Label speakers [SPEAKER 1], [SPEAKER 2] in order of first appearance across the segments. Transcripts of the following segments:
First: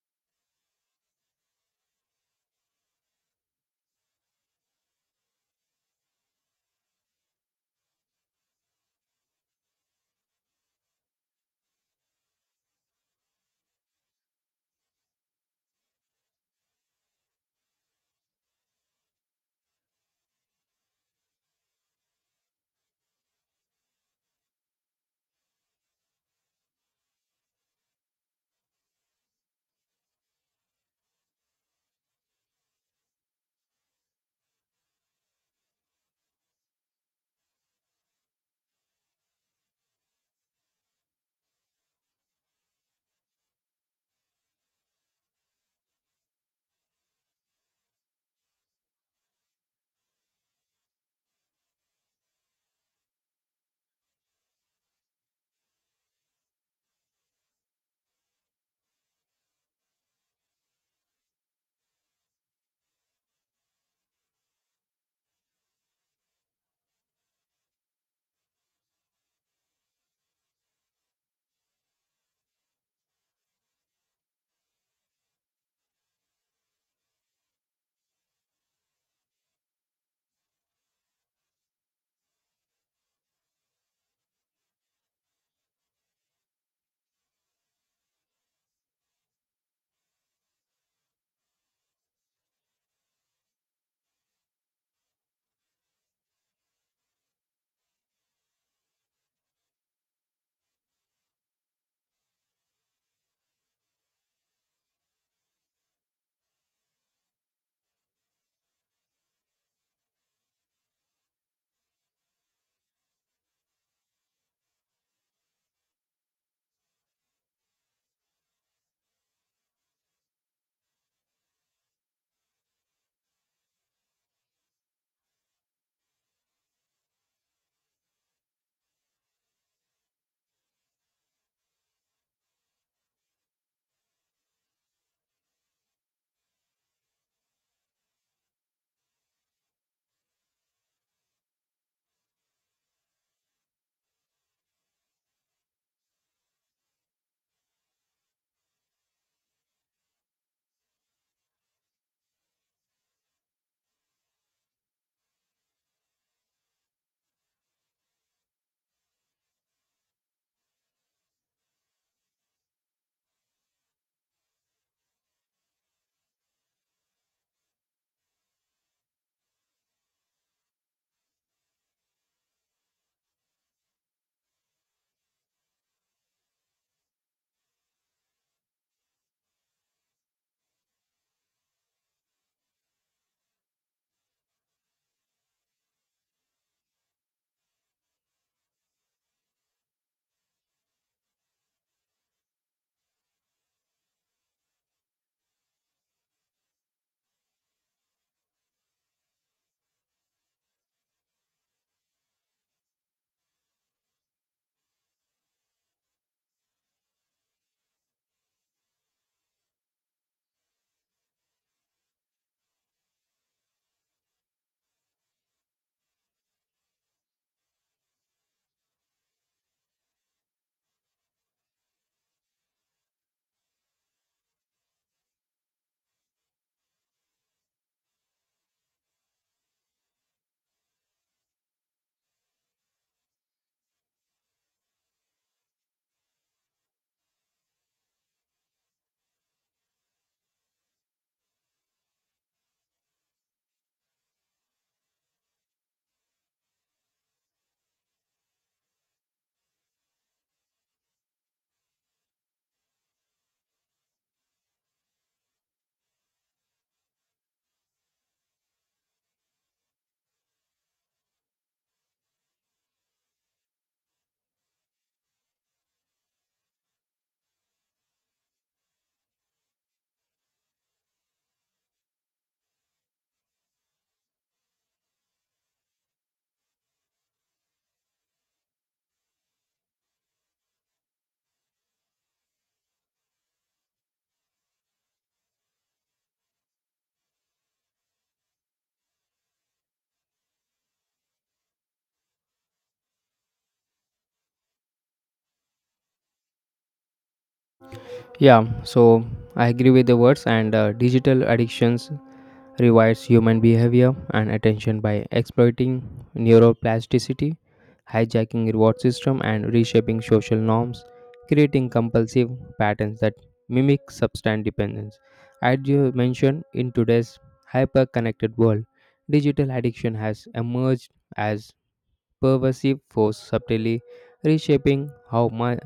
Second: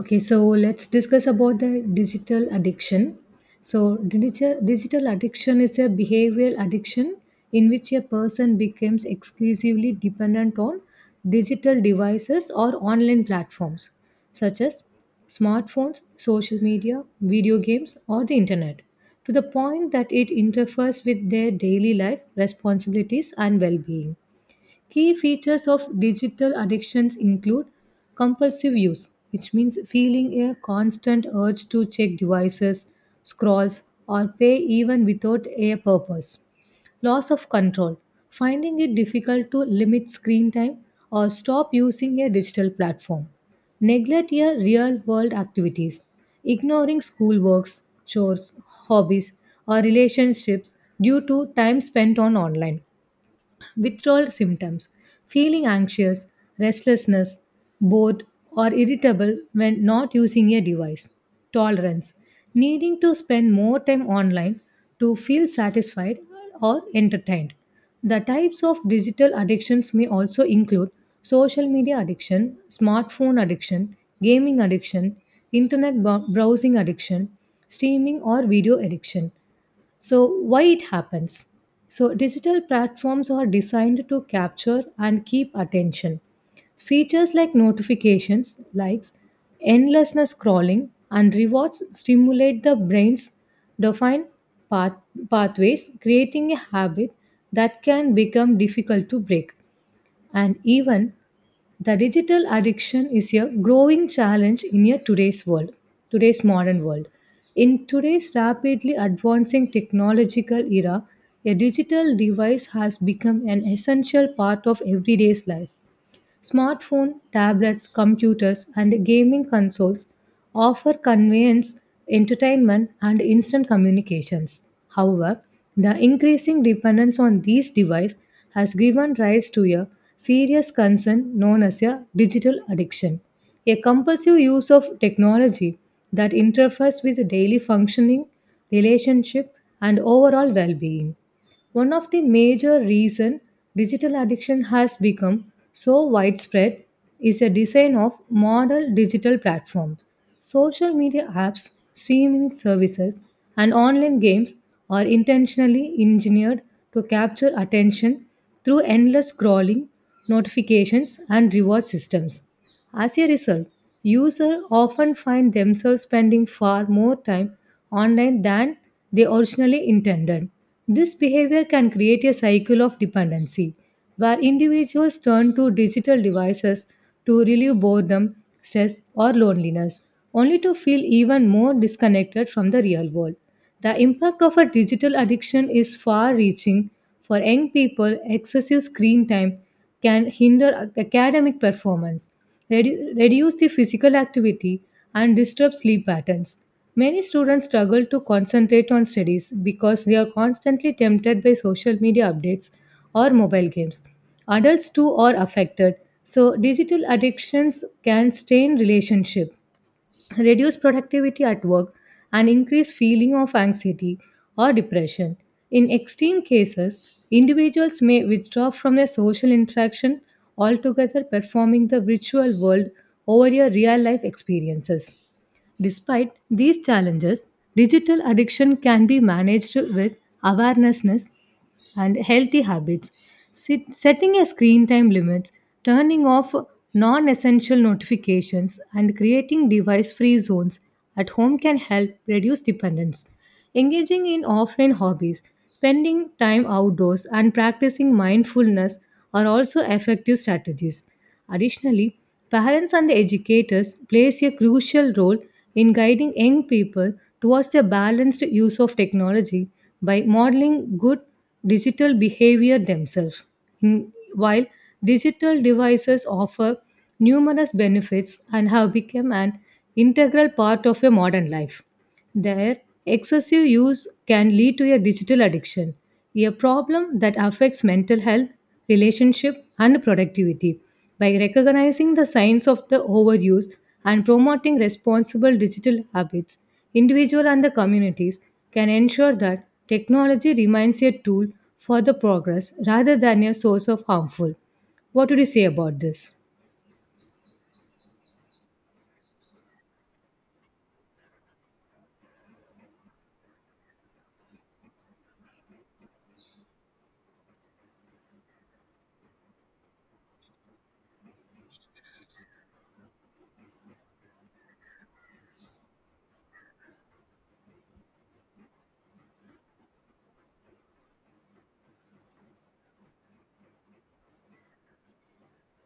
[SPEAKER 1] Okay, so let's discuss about the digital addiction. So, digital addiction is a behavioral addiction in which a person becomes exclusively dependent on digital devices or online platforms such as smartphones, social media, video games, or the internet to the point that it interferes with their daily life, responsibilities, and well being. Key features of digital addictions include compulsive use, which means feeling a constant urge to check devices, scrolls, or pay even without a purpose. Loss of control, finding it difficult to limit screen time or stop using a digital platform. Neglect your real world activities, ignoring schoolworks, chores, hobbies, or relationships due to time spent on online withdrawal symptoms, feeling anxious, restlessness, bored, or irritable when not using a device, tolerance, needing to spend more time online to feel satisfied or entertained. The types of digital addictions may also include social media addiction, smartphone addiction, gaming addiction, browsing addiction, streaming or video addiction. So, why it happens? So, digital platforms are designed to capture and keep attention. Features like notifications, likes, endless scrolling, and rewards stimulate the brain's dopamine path- pathways, creating a habit that can become difficult to break. And even the digital addiction is a growing challenge in a today's modern world. In today's rapidly advancing technological era, a digital device has become an essential part of everyday's life. Smartphones, tablets, computers, and gaming consoles offer convenience, entertainment, and instant communications. However, the increasing dependence on these devices has given rise to a serious concern known as a digital addiction, a compulsive use of technology that interferes with daily functioning, relationship, and overall well being. One of the major reason digital addiction has become so widespread is a design of modern digital platforms. Social media apps, streaming services, and online games are intentionally engineered to capture attention through endless scrolling, notifications, and reward systems. As a result, users often find themselves spending far more time online than they originally intended. This behavior can create a cycle of dependency where individuals turn to digital devices to relieve boredom, stress, or loneliness, only to feel even more disconnected from the real world. The impact of a digital addiction is far reaching. For young people, excessive screen time can hinder academic performance reduce the physical activity, and disturb sleep patterns. Many students struggle to concentrate on studies because they are constantly tempted by social media updates or mobile games. Adults too are affected, so digital addictions can strain relationship reduce productivity at work and increase feeling of anxiety or depression in extreme cases individuals may withdraw from their social interaction altogether performing the virtual world over your real life experiences. Despite these challenges, digital addiction can be managed with awarenessness and healthy habits. Setting a screen time limit, turning off non essential notifications, and creating device free zones at home can help reduce dependence. Engaging in offline hobbies, spending time outdoors, and practicing mindfulness are also effective strategies. Additionally, parents and the educators plays a crucial role in guiding young people towards a balanced use of technology by modeling good digital behavior themselves. While digital devices offer numerous benefits and have become an integral part of a modern life, their excessive use can lead to a digital addiction, a problem that affects mental health, relationship, and productivity. By recognizing the signs of the overuse and promoting responsible digital habits, individual and the communities can ensure that technology remains a tool for the progress rather than a source of harmful. What would you say about this?
[SPEAKER 2] Yeah, so I agree with the words, and digital addictions rewires human behavior and attention by exploiting neuroplasticity, hijacking reward system, and reshaping social norms, creating compulsive patterns that mimic substance dependence. As you mentioned, in today's hyper-connected world, digital addiction has emerged as pervasive force subtly reshaping how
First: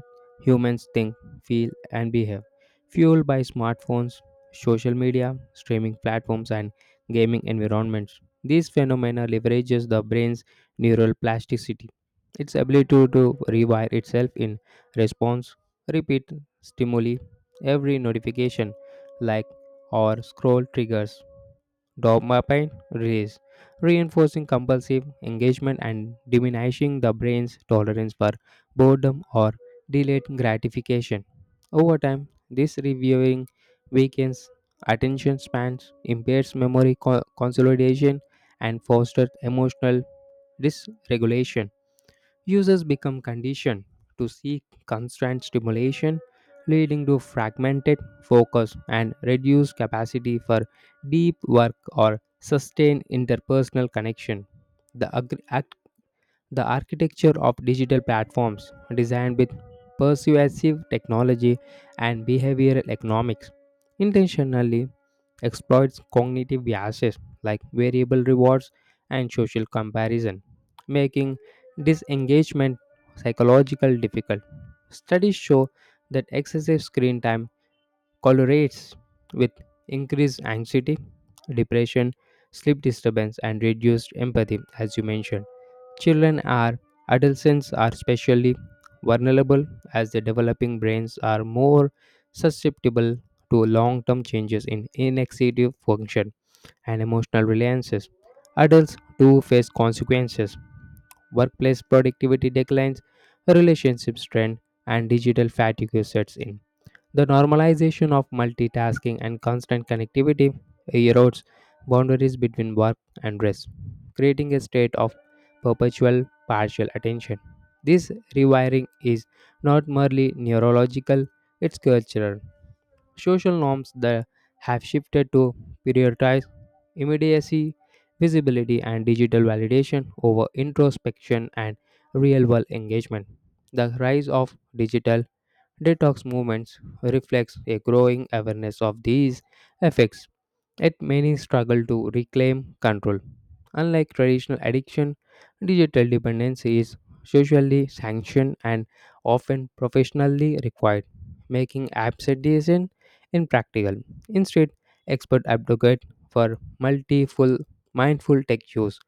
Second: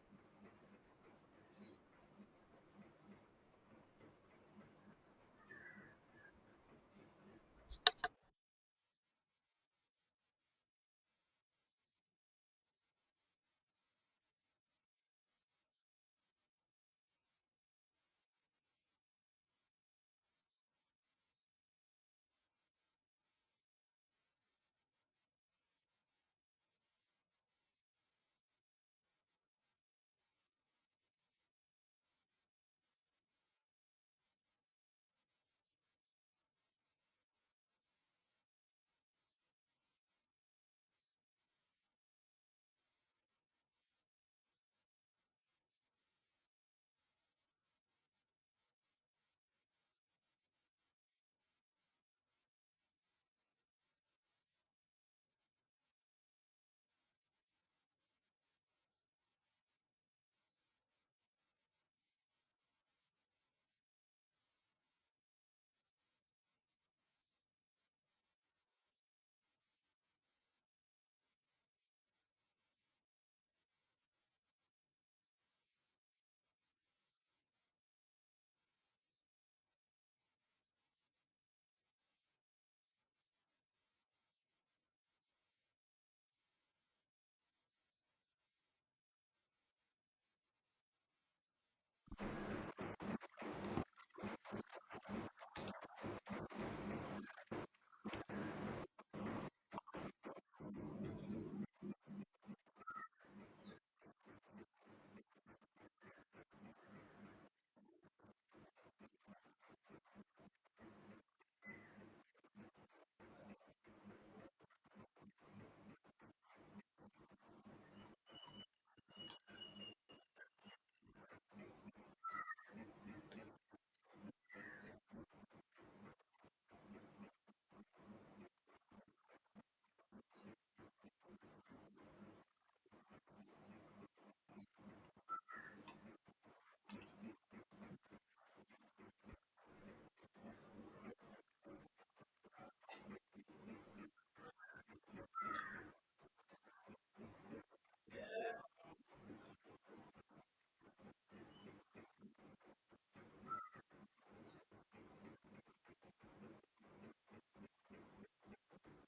[SPEAKER 2] humans think, feel, and behave. Fueled by smartphones, social media, streaming platforms, and gaming environments, this phenomena leverages the brain's neural plasticity, its ability to rewire itself in response, repeat stimuli, every notification, like or scroll triggers dopamine release, reinforcing compulsive engagement and diminishing the brain's tolerance for boredom or delayed gratification. Over time, this reviewing weakens attention spans, impairs memory consolidation, and fosters emotional dysregulation. Users become conditioned to seek constant stimulation, leading to fragmented focus and reduced capacity for deep work or sustained interpersonal connection. The, agr- act- the architecture of digital platforms designed with persuasive technology and behavioral economics intentionally exploits cognitive biases like variable rewards and social comparison, making disengagement psychological difficult. Studies show that excessive screen time correlates with increased anxiety, depression, sleep disturbance, and reduced empathy, as you mentioned. Children are adolescents are especially vulnerable as their developing brains are more susceptible to long-term changes in inexecutive function and emotional reliances. Adults too face consequences. Workplace productivity declines, relationship strain, and digital fatigue sets in. The normalization of multitasking and constant connectivity erodes boundaries between work and rest, creating a state of perpetual partial attention. This rewiring is not merely neurological, it's cultural. Social norms that have shifted to prioritize immediacy, visibility, and digital validation over introspection and real world engagement. The rise of digital detox movements reflects a growing awareness of these effects. Yet many struggle to reclaim control. Unlike traditional addiction, digital dependence is socially sanctioned and often professionally required, making abstinence impractical. Instead, experts advocate for multiple mindful tech use,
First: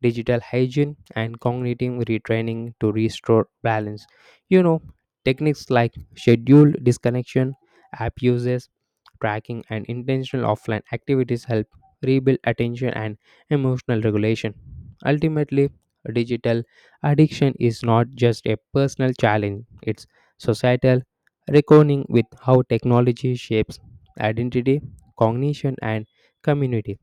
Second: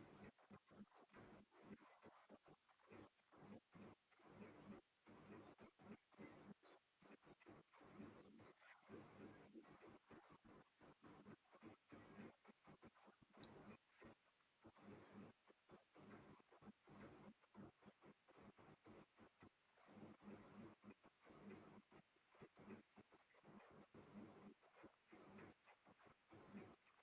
[SPEAKER 2] digital hygiene, and cognitive retraining to restore balance. You know, techniques like scheduled disconnection, app uses, tracking and intentional offline activities help rebuild attention and emotional regulation. Ultimately, digital addiction is not just a personal challenge, it's societal, reckoning with how technology shapes identity, cognition, and community.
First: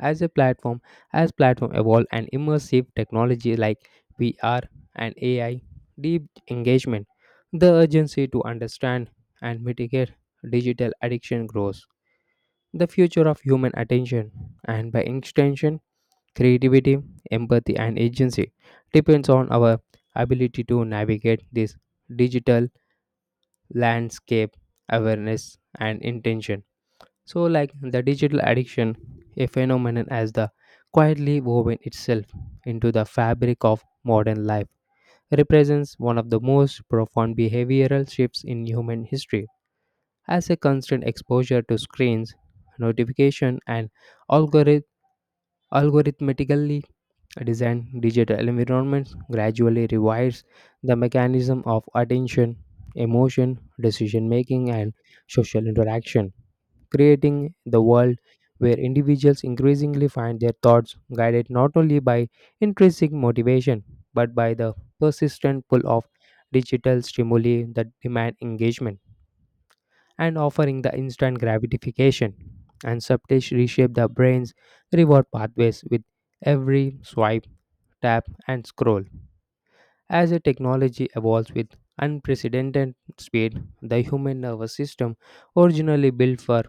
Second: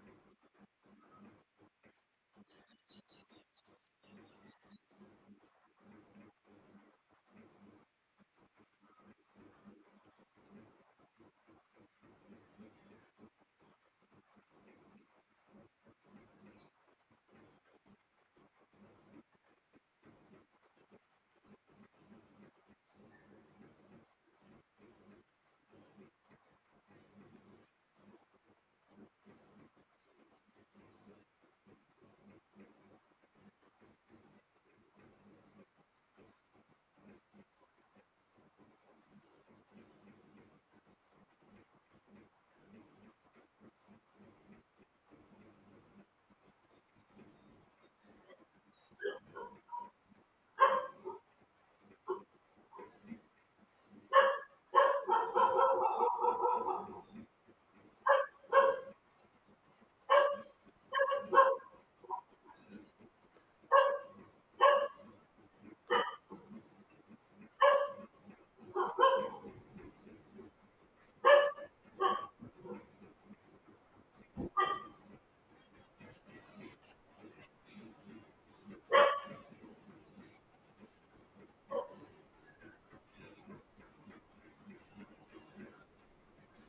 [SPEAKER 2] As a platform, as platform evolve and immersive technology like VR and AI, deep engagement, the urgency to understand and mitigate digital addiction grows the future of human attention and by extension creativity empathy and agency depends on our ability to navigate this digital landscape awareness and intention so like the digital addiction a phenomenon as the quietly woven itself into the fabric of modern life represents one of the most profound behavioral shifts in human history as a constant exposure to screens notification and algori- algorithmically designed digital environments gradually rewires the mechanism of attention, emotion, decision making, and social interaction, creating the world where individuals increasingly find their thoughts guided not only by intrinsic motivation but by the persistent pull of digital stimuli that demand engagement and offering the instant gratification and subtly reshape the brain's reward pathways with every swipe, tap, and scroll. As a technology evolves with unprecedented speed, the human nervous system, originally built for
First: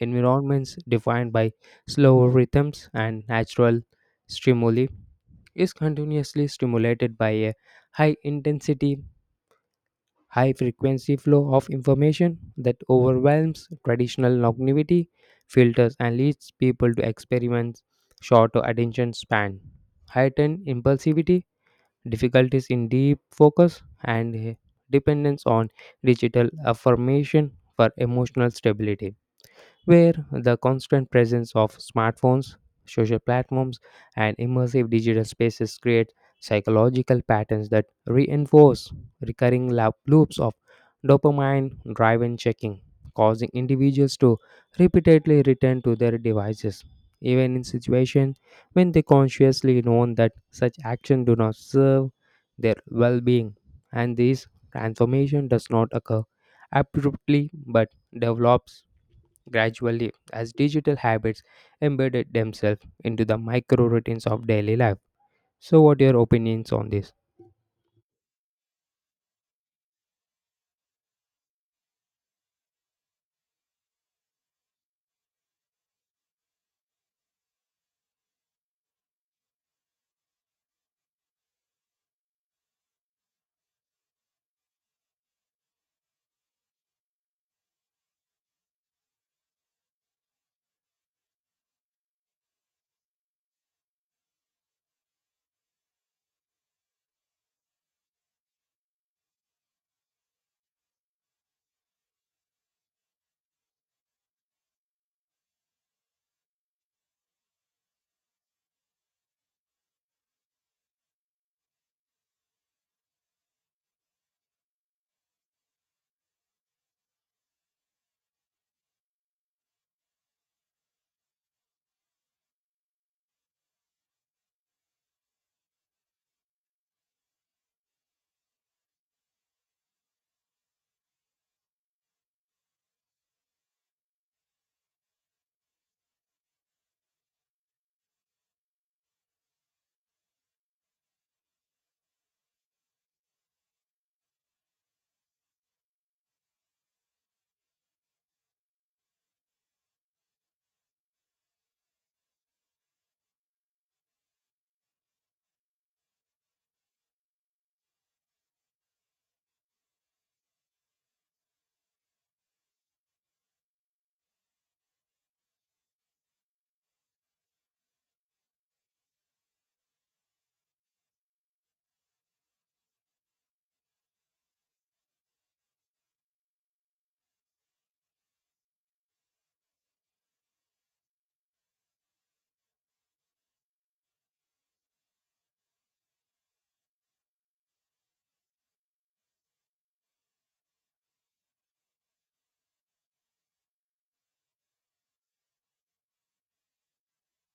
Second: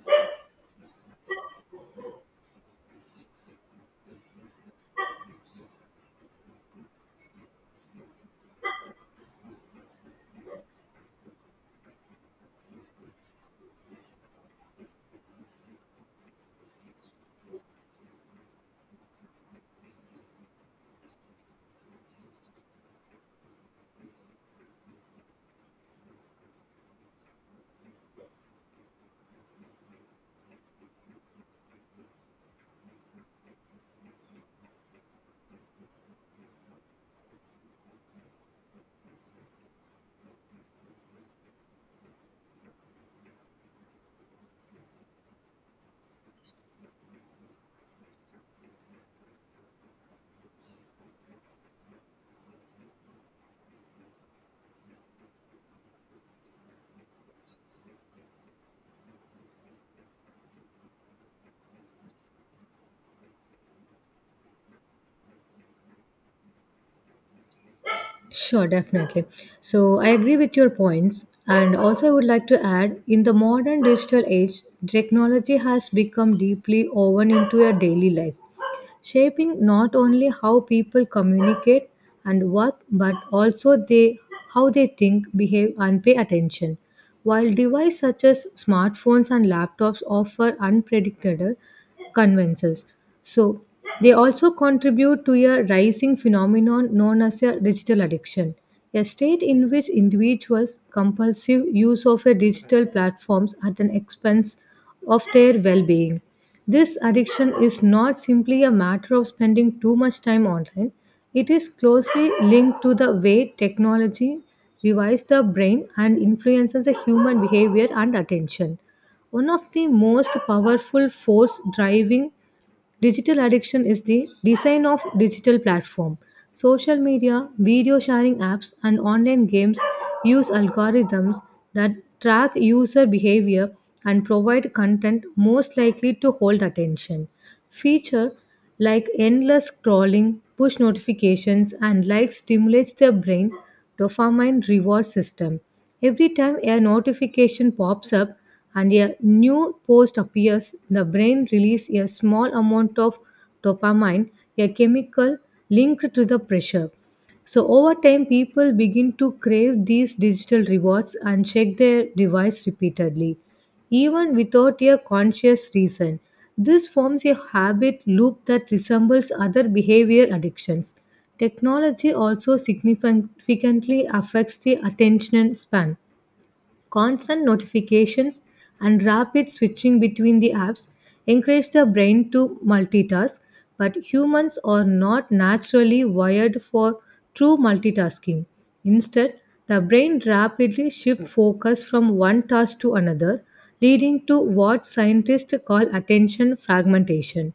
[SPEAKER 2] environments defined by slower rhythms and natural stimuli, is continuously stimulated by a high intensity high frequency flow of information that overwhelms traditional longevity filters and leads people to experiments shorter attention span, heightened impulsivity, difficulties in deep focus, and dependence on digital affirmation for emotional stability where the constant presence of smartphones, social platforms, and immersive digital spaces create psychological patterns that reinforce recurring loops of dopamine driven checking, causing individuals to repeatedly return to their devices, even in situations when they consciously know that such action do not serve their well-being. And this transformation does not occur abruptly but develops gradually as digital habits embedded themselves into the micro routines of daily life. So, what are your opinions on this?
[SPEAKER 1] Sure, definitely. So I agree with your points. And also, I would like to add in the modern digital age, technology has become deeply woven into our daily life shaping not only how people communicate and work but also they how they think, behave and pay attention. While devices such as smartphones and laptops offer unpredictable conveniences, so they also contribute to a rising phenomenon known as a digital addiction, a state in which individuals compulsive use of a digital platforms at an expense of their well-being. This addiction is not simply a matter of spending too much time online, it is closely linked to the way technology revives the brain and influences the human behavior and attention. One of the most powerful force driving digital addiction is the design of digital platform. Social media, video sharing apps and online games use algorithms that track user behavior and provide content most likely to hold attention. Feature like endless scrolling, push notifications, and likes stimulates their brain dopamine reward system. Every time a notification pops up and a new post appears, the brain releases a small amount of dopamine, a chemical linked to the pressure. So over time, people begin to crave these digital rewards and check their device repeatedly, even without a conscious reason. This forms a habit loop that resembles other behavior addictions. Technology also significantly affects the attention span. Constant notifications and rapid switching between the apps encourage the brain to multitask, but humans are not naturally wired for true multitasking. Instead, the brain rapidly shifts focus from one task to another, leading to what scientists call attention fragmentation.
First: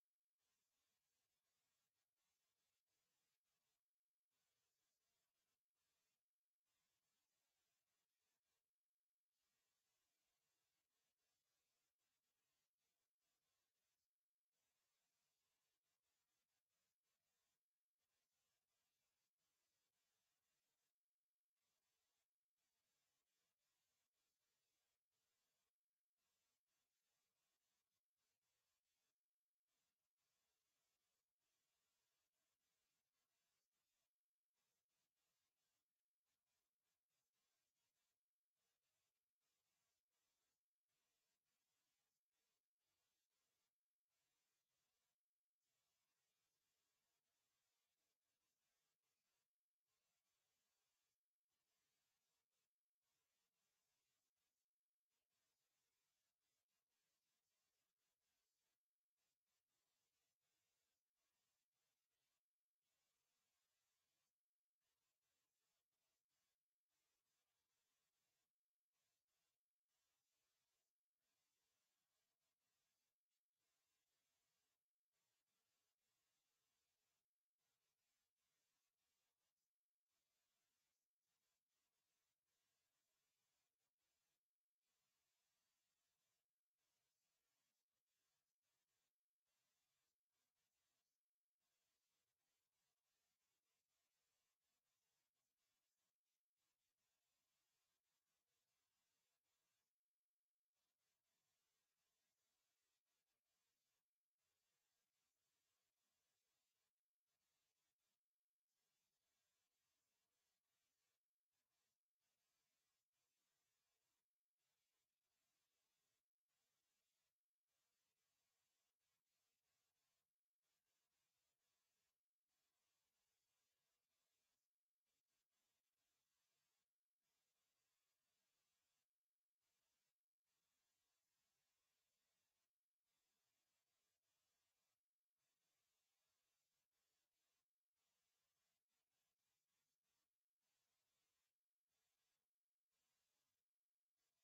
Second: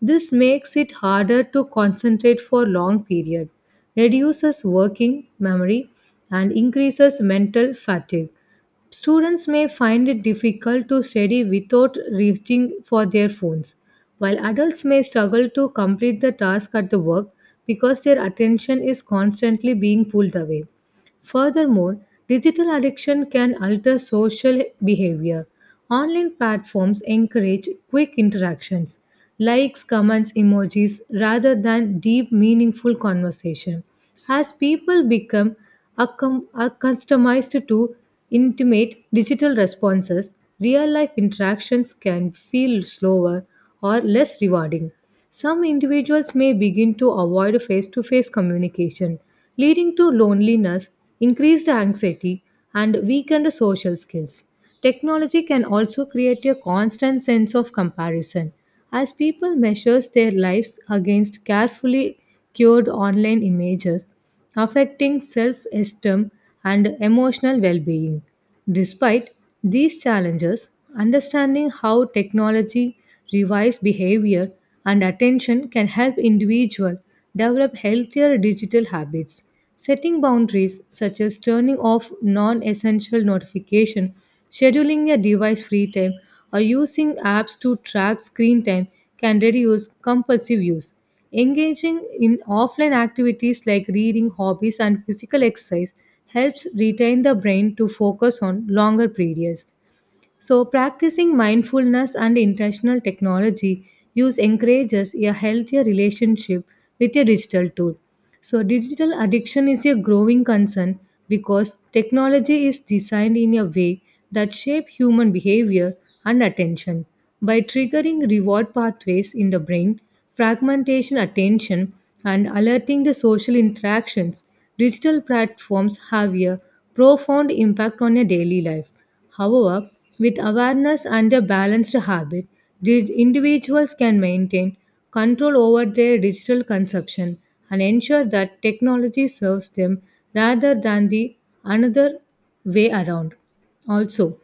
[SPEAKER 1] This makes it harder to concentrate for long period, reduces working memory, and increases mental fatigue. Students may find it difficult to study without reaching for their phones, while adults may struggle to complete the task at the work because their attention is constantly being pulled away. Furthermore, digital addiction can alter social behavior. Online platforms encourage quick interactions, likes, comments, emojis, rather than deep, meaningful conversation. As people become accustomed to intimate digital responses, real life interactions can feel slower or less rewarding. Some individuals may begin to avoid face to face communication, leading to loneliness, increased anxiety, and weakened social skills. Technology can also create a constant sense of comparison as people measure their lives against carefully cured online images, affecting self esteem and emotional well being. Despite these challenges, understanding how technology rewires behavior and attention can help individuals develop healthier digital habits. Setting boundaries such as turning off non-essential notification, scheduling a device-free time, or using apps to track screen time can reduce compulsive use. Engaging in offline activities like reading, hobbies, and physical exercise helps retain the brain to focus on longer periods. So, practicing mindfulness and intentional technology use encourages a healthier relationship with a digital tool. So, digital addiction is a growing concern because technology is designed in a way that shape human behavior and attention by triggering reward pathways in the brain, fragmentation attention, and alerting the social interactions. Digital platforms have a profound impact on your daily life. However, with awareness and a balanced habit, the individuals can maintain control over their digital consumption and ensure that technology serves them rather than the another way around. Also,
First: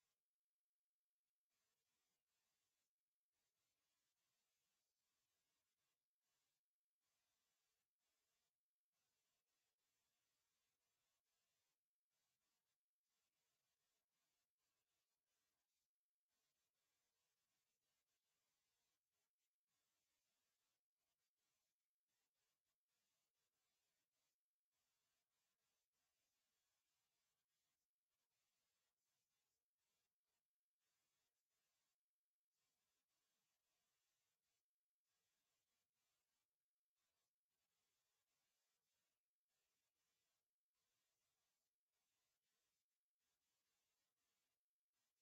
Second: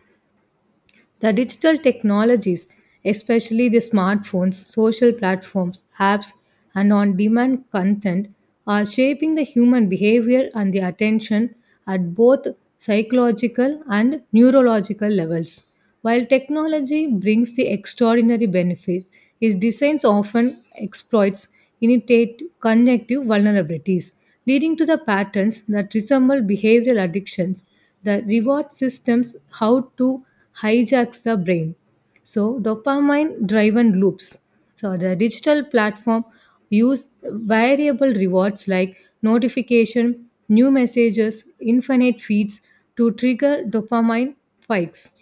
[SPEAKER 1] the digital technologies, especially the smartphones, social platforms, apps, and on demand content, are shaping the human behavior and the attention at both psychological and neurological levels. While technology brings the extraordinary benefits, its designs often exploits initiate connective vulnerabilities, leading to the patterns that resemble behavioral addictions. The reward systems how to hijacks the brain. So dopamine driven loops. So the digital platform use variable rewards like notification, new messages, infinite feeds to trigger dopamine spikes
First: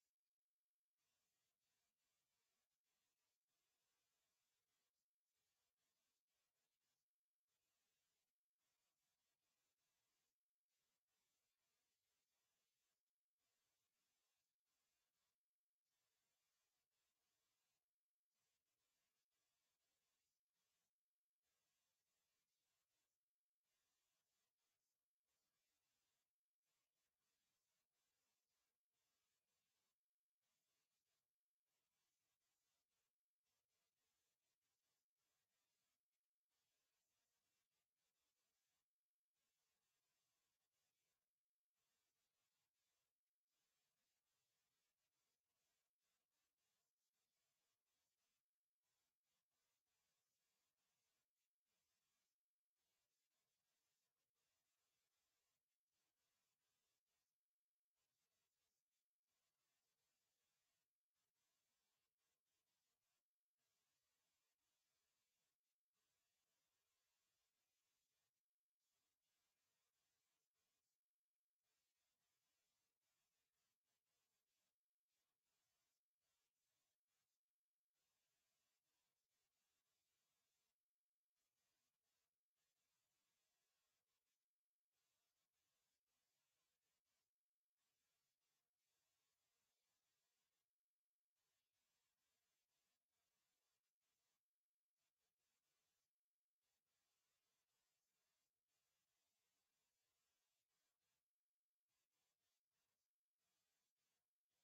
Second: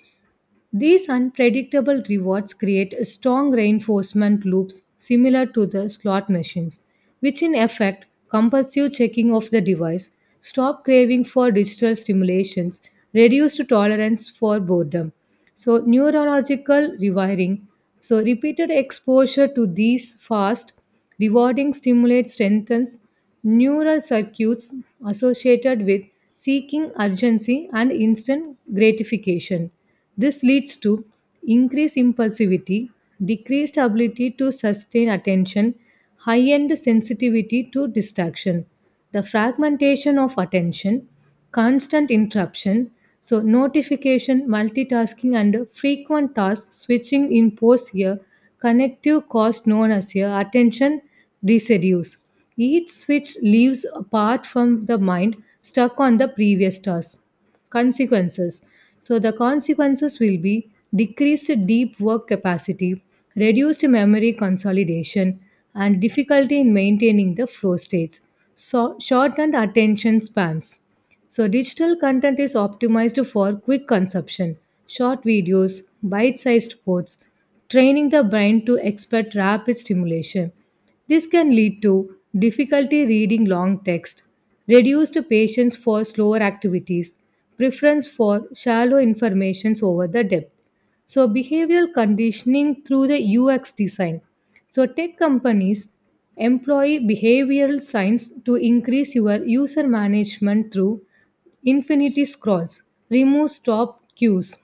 [SPEAKER 1] these unpredictable rewards create strong reinforcement loops similar to the slot machines, which in effect compulsive checking of the device, stop craving for digital stimulations, reduced tolerance for boredom. So neurological rewiring. So repeated exposure to these fast, rewarding stimulate strengthens neural circuits associated with seeking urgency and instant gratification. This leads to increased impulsivity, decreased ability to sustain attention, high end sensitivity to distraction, the fragmentation of attention, constant interruption, so notification, multitasking, and frequent task switching impose a connective cost known as a attention residues. Each switch leaves a part from the mind stuck on the previous task consequences. So, the consequences will be decreased deep work capacity, reduced memory consolidation, and difficulty in maintaining the flow states, so shortened attention spans. So, digital content is optimized for quick consumption, short videos, bite sized quotes, training the brain to expect rapid stimulation. This can lead to difficulty reading long text, reduced patience for slower activities, preference for shallow informations over the depth. So behavioral conditioning through the UX design. So tech companies employ behavioral science to increase your user management through infinity scrolls, remove stop cues,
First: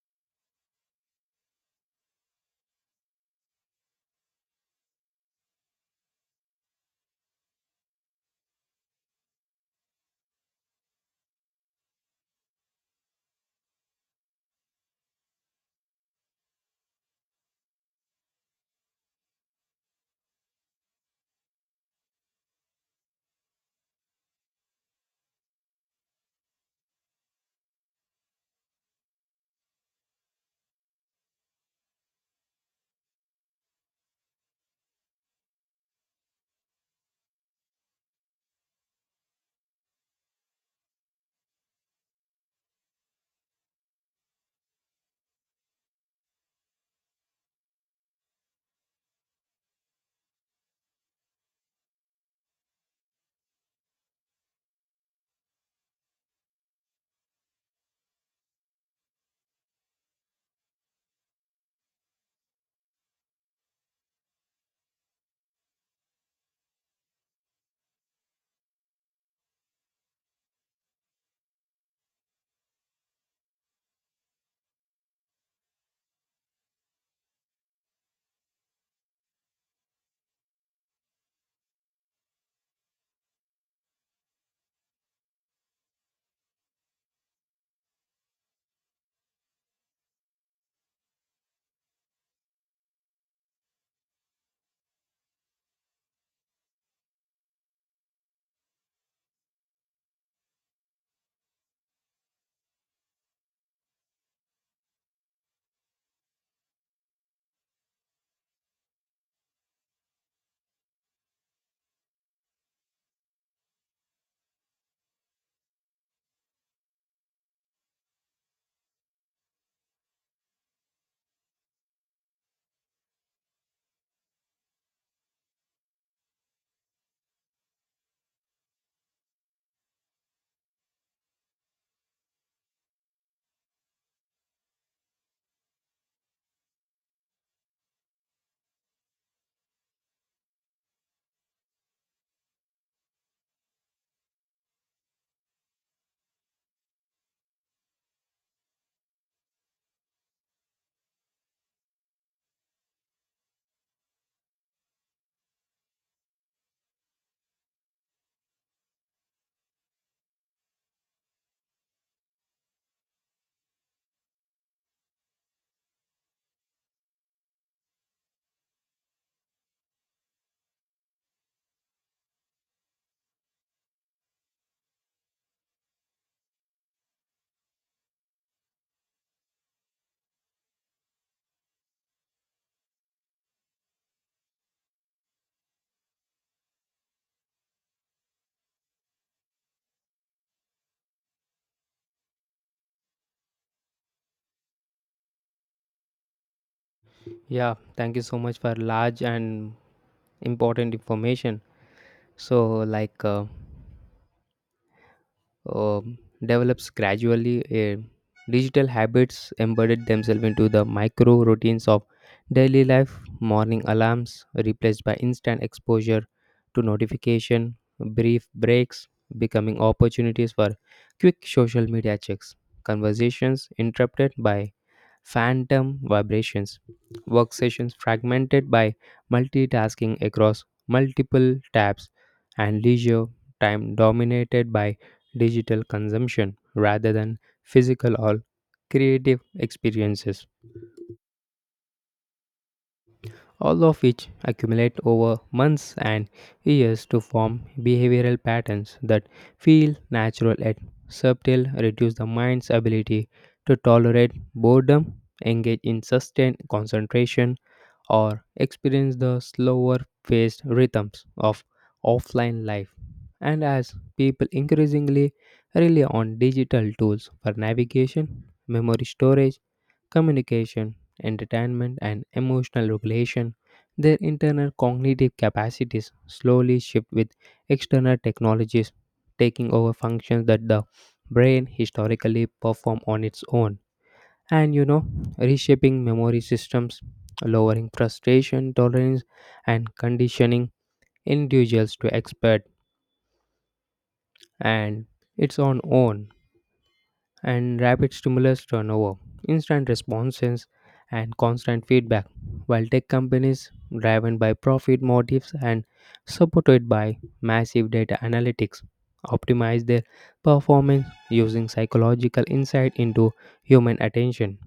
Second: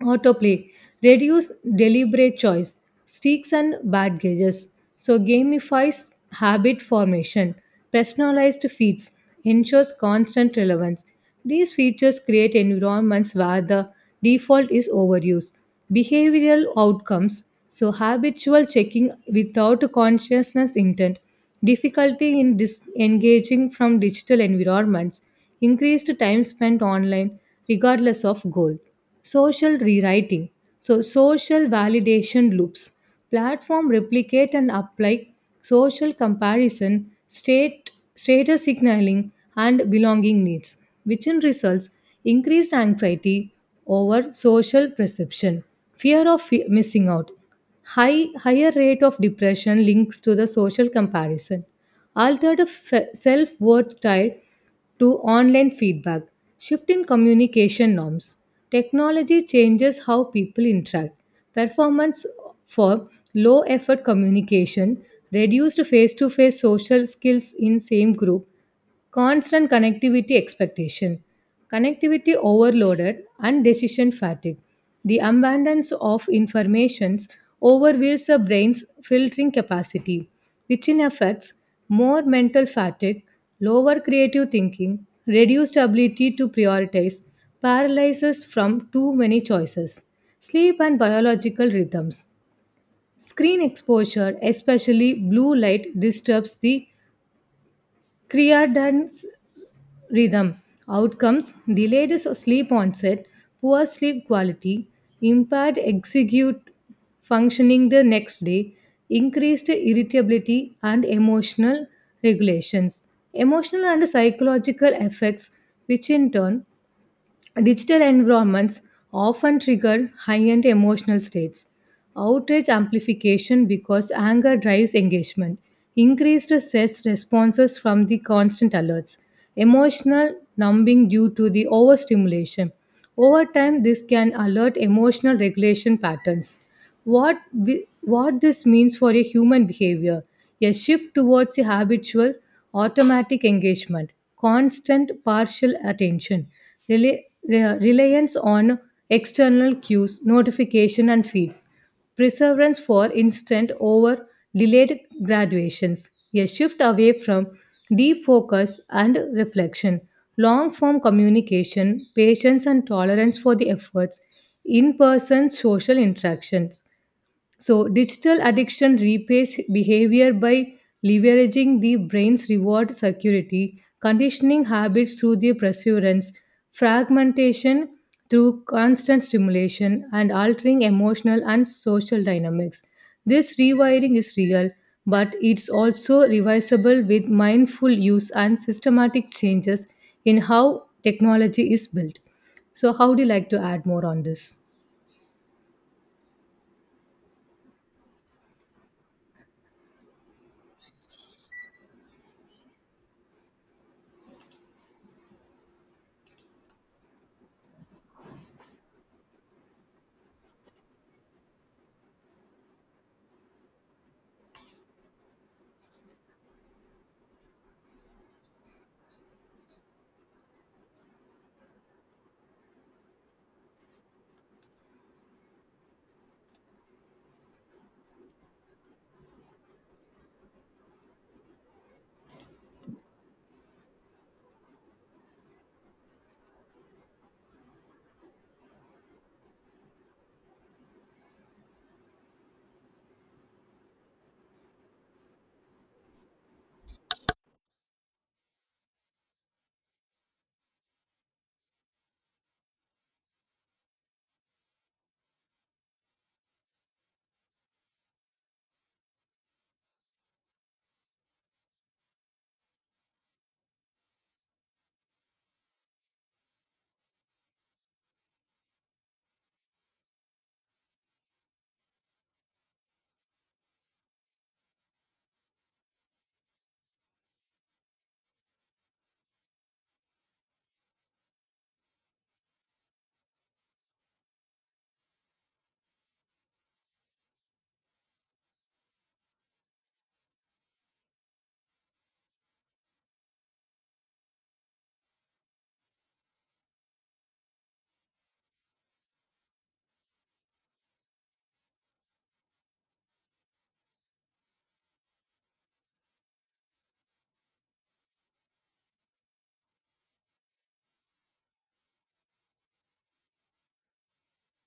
[SPEAKER 1] Autoplay. Reduce deliberate choice. Streaks and bad gauges. So gamifies habit formation. Personalized feeds ensures constant relevance. These features create environments where the default is overuse. Behavioral outcomes. So habitual checking without consciousness intent. Difficulty in disengaging from digital environments. Increased time spent online regardless of goal social rewriting so social validation loops platform replicate and apply social comparison state status signaling and belonging needs which in results increased anxiety over social perception fear of missing out high higher rate of depression linked to the social comparison altered self worth tide to online feedback, shift in communication norms. Technology changes how people interact. Performance for low effort communication, reduced face to face social skills in same group, constant connectivity expectation connectivity overloaded and decision fatigue the abundance of informations overwhelms the brain's filtering capacity which in effects more mental fatigue lower creative thinking reduced ability to prioritize paralysis from too many choices sleep and biological rhythms screen exposure especially blue light disturbs the creatine rhythm outcomes sleep onset poor sleep quality impaired execute functioning the next day increased irritability and emotional regulations emotional and psychological effects which in turn digital environments often trigger high end emotional states. Outrage amplification because anger drives engagement, increased sets responses from the constant alerts, emotional numbing due to the overstimulation. Over time, this can alert emotional regulation patterns. What this means for a human behavior a shift towards a habitual, automatic engagement, constant partial attention, rela- reliance on external cues, notification, and feeds preference for instant over delayed graduations, a shift away from deep focus and reflection, long form communication, patience and tolerance for the efforts, in person social interactions. So, digital addiction repays behavior by leveraging the brain's reward security, conditioning habits through the perseverance, fragmentation through constant stimulation, and altering emotional and social dynamics. This rewiring is real, but it's also reversible with mindful use and systematic changes in how technology is built. So, how would you like to add more on this?
[SPEAKER 2] Yeah, thank you so much for large and important information. So, um, develops gradually. A digital habits embedded themselves into the micro routines of daily life. Morning alarms replaced by instant exposure to notification, brief breaks becoming opportunities for quick social media checks, conversations interrupted by phantom vibrations, work sessions fragmented by multitasking across multiple tabs, and leisure time dominated by digital consumption rather than physical or creative experiences, all of which accumulate over months and years to form behavioral patterns that feel natural yet subtle, reduce the mind's ability to tolerate boredom, engage in sustained concentration, or experience the slower paced rhythms of offline life. And as people increasingly rely on digital tools for navigation, memory storage, communication, entertainment, and emotional regulation, their internal cognitive capacities slowly shift with external technologies taking over functions that the brain historically performed on its own and you know reshaping memory systems lowering frustration tolerance and conditioning individuals to expect and its on own and rapid stimulus turnover, instant responses, and constant feedback. While tech companies, driven by profit motives and supported by massive data analytics, optimize their performance using psychological insight into human attention,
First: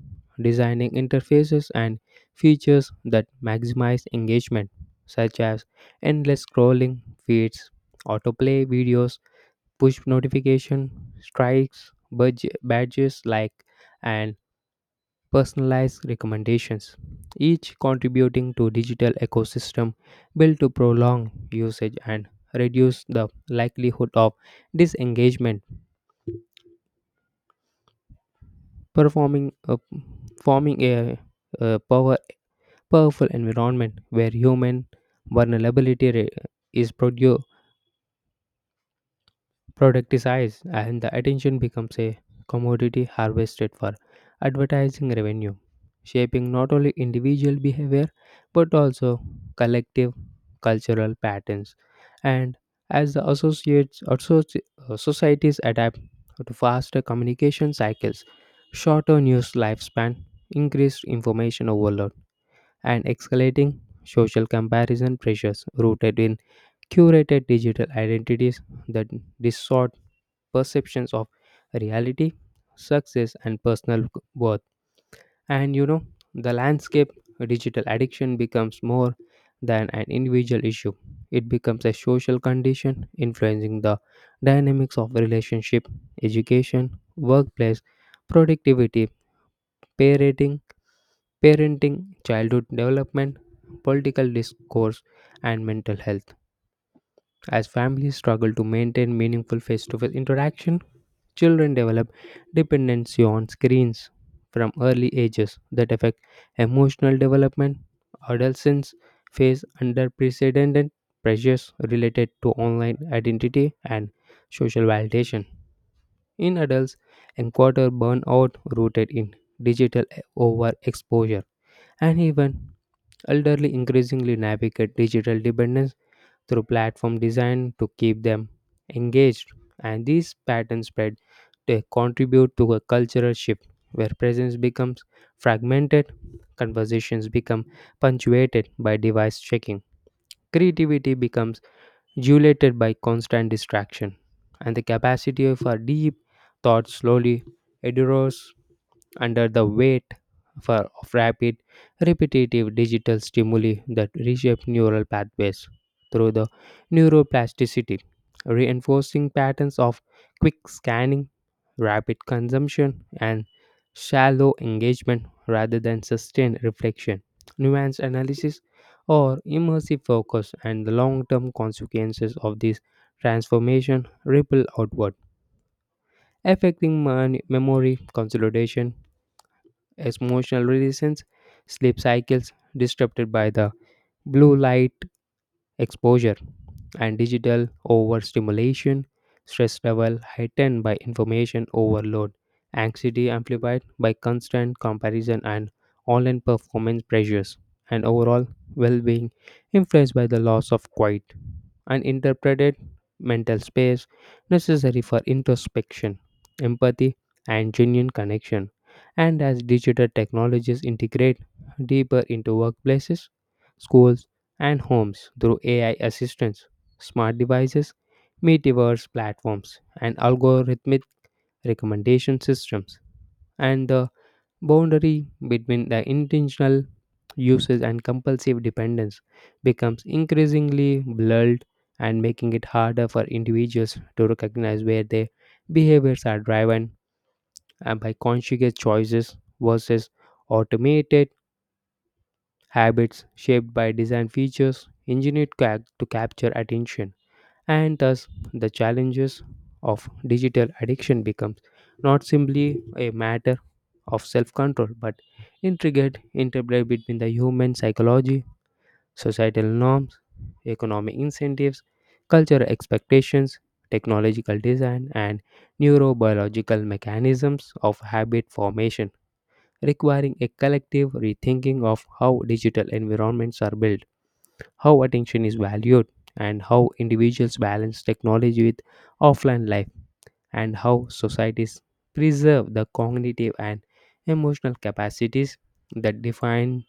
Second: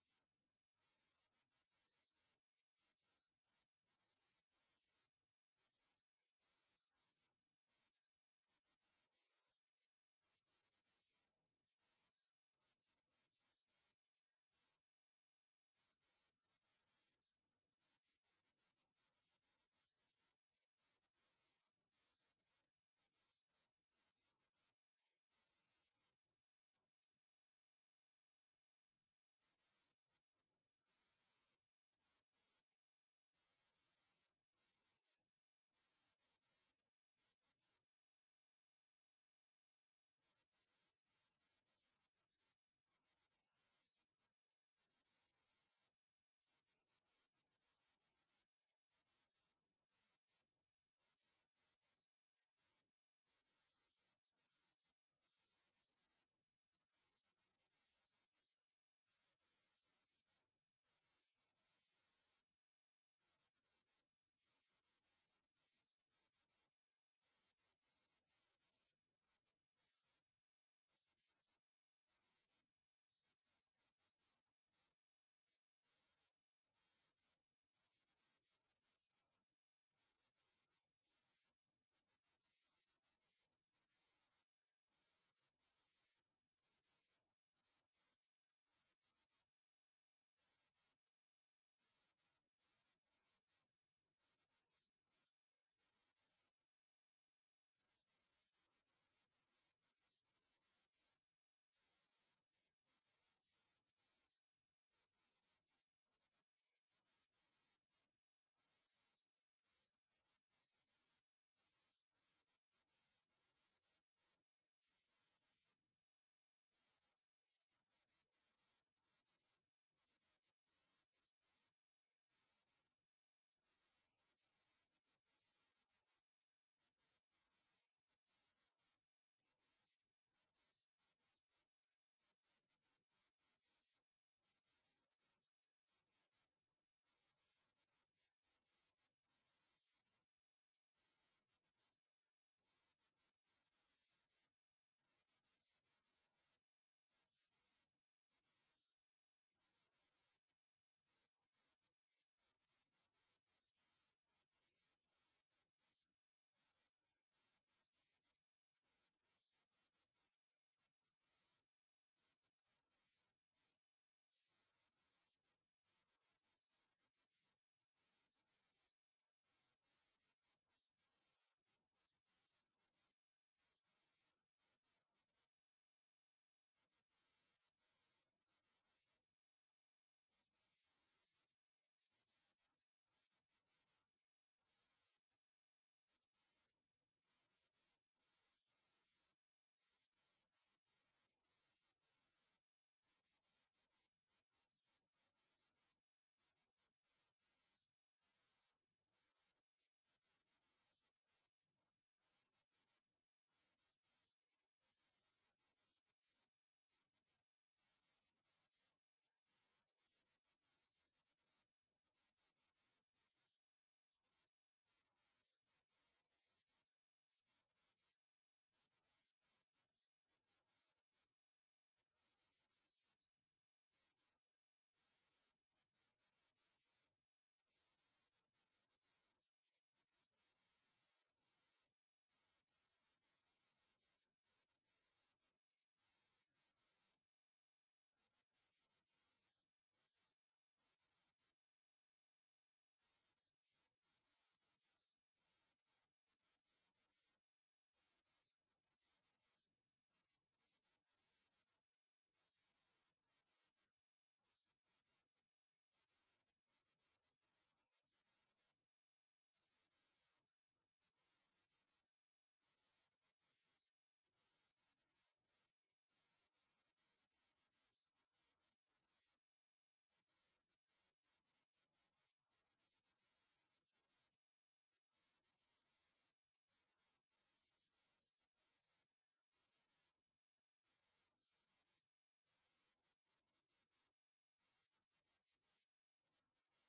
[SPEAKER 2] designing interfaces and features that maximize engagement, such as endless scrolling feeds, autoplay videos, push notification, strikes, badges like and personalized recommendations, each contributing to digital ecosystem built to prolong usage and reduce the likelihood of disengagement, performing a, forming a powerful environment where human vulnerability is produ- product is eyes, and the attention becomes a commodity harvested for advertising revenue, shaping not only individual behavior but also collective cultural patterns. And as the societies adapt to faster communication cycles, shorter news lifespan, increased information overload, and escalating social comparison pressures rooted in curated digital identities that distort perceptions of reality, success, and personal worth. And you know, the landscape digital addiction becomes more than an individual issue. It becomes a social condition influencing the dynamics of relationship, education, workplace, productivity, parenting, parenting, childhood development, political discourse, and mental health. As families struggle to maintain meaningful face to face interaction, children develop dependency on screens from early ages that affect emotional development. Adolescents face unprecedented pressures related to online identity and social validation. In adults, encounter burnout rooted in digital overexposure, and even elderly increasingly navigate digital dependence through platform design to keep them engaged. And these patterns spread, they contribute to a cultural shift where presence becomes fragmented, conversations become punctuated by device checking, creativity becomes dilated by constant distraction, and the capacity for deep thought slowly erodes under the of rapid, repetitive digital stimuli that reshape neural pathways through the neuroplasticity, reinforcing patterns of quick scanning, rapid consumption, and shallow engagement rather than sustained reflection, nuanced analysis, or immersive focus, and the long term consequences of this transformation ripple outward affecting memory consolidation as emotional reasons, sleep cycles disrupted by the blue light, exposure, and digital overstimulation, stress level heightened by information overload, anxiety amplified by constant comparison and online performance pressures, and overall well being influenced by the loss of quiet and interpreted mental space necessary for introspection, empathy, and genuine connection. And as digital technologies integrate deeper into workplaces, schools, and homes through AI assistance, smart devices, metaverse platforms, and algorithmic recommendation systems. And the boundary between the intentional uses and compulsive dependence becomes increasingly blurred and making it harder for individuals to recognize where their behaviors are driven and by conscious choices versus automated habits shaped by design features engineered to capture attention. And thus, the challenges of digital addiction becomes not simply a matter of self-control, but intricate interplay between the human psychology, societal norms, economic incentives, cultural expectations, technological design, and neurobiological mechanisms of habit formation requiring a collective rethinking of how digital environments are built, how attention is valued, and how individuals balance technology with offline life, and how societies preserve the cognitive and emotional capacities that define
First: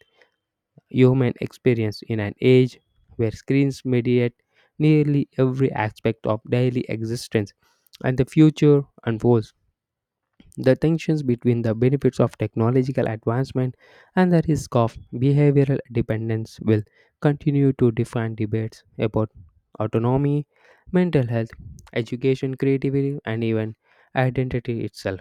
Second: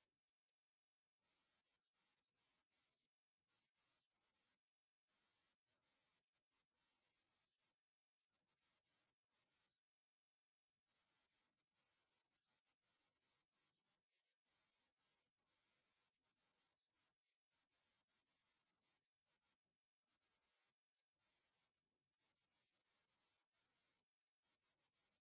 [SPEAKER 2] human experience in an age where screens mediate nearly every aspect of daily existence and the future unfolds the tensions between the benefits of technological advancement and the risk of behavioral dependence will continue to define debates about autonomy, mental health, education, creativity, and even identity itself,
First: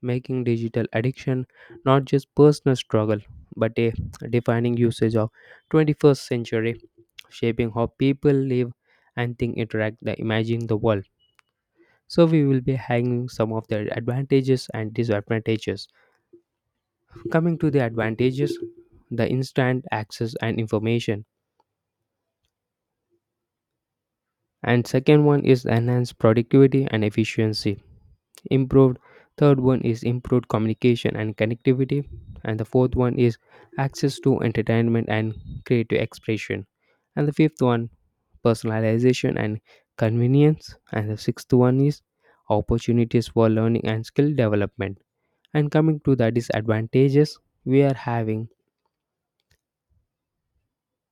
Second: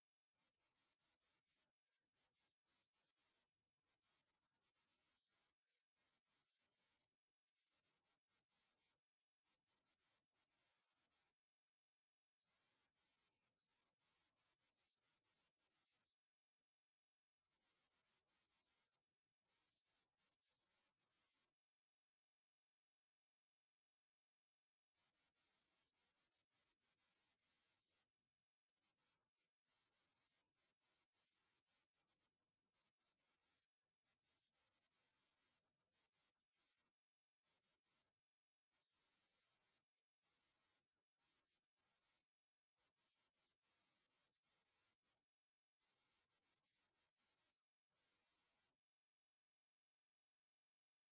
[SPEAKER 2] making digital addiction not just personal struggle but a defining usage of 21st century shaping how people live and think interact and imagine the world so we will be hanging some of the advantages and disadvantages. Coming to the advantages, the instant access and information. And second one is enhanced productivity and efficiency. Improved. Third one is improved communication and connectivity. And the fourth one is access to entertainment and creative expression. And the fifth one, personalization and convenience. And the sixth one is opportunities for learning and skill development. And coming to the disadvantages, we are having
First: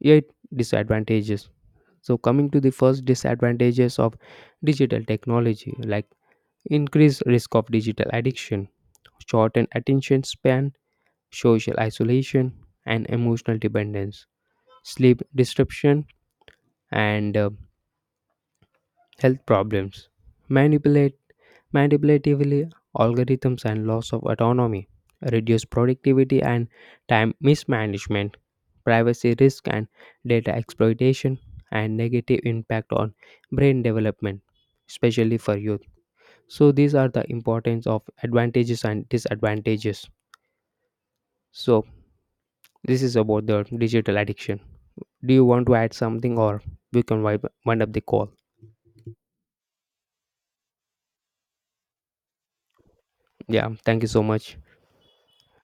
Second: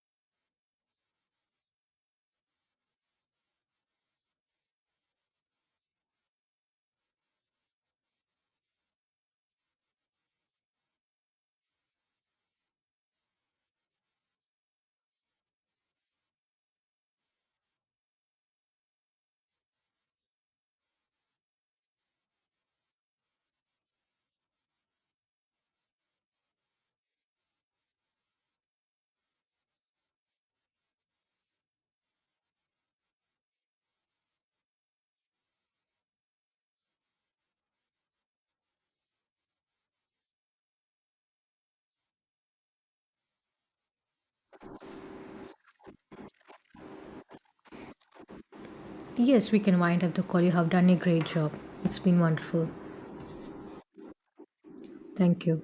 [SPEAKER 2] eight disadvantages. So coming to the first disadvantages of digital technology, like increased risk of digital addiction, shortened attention span, social isolation, and emotional dependence, sleep disruption, and health problems. Manipulate manipulatively algorithms and loss of autonomy, reduced productivity and time mismanagement, privacy risk and data exploitation, and negative impact on brain development, especially for youth. So these are the importance of advantages and disadvantages. So this is about the digital addiction. Do you want to add something or we can wind up the call?
[SPEAKER 1] Yes, we can wind up the call. You have done a great job. It's been wonderful.
[SPEAKER 2] Yeah, thank you so much.
[SPEAKER 1] Thank you.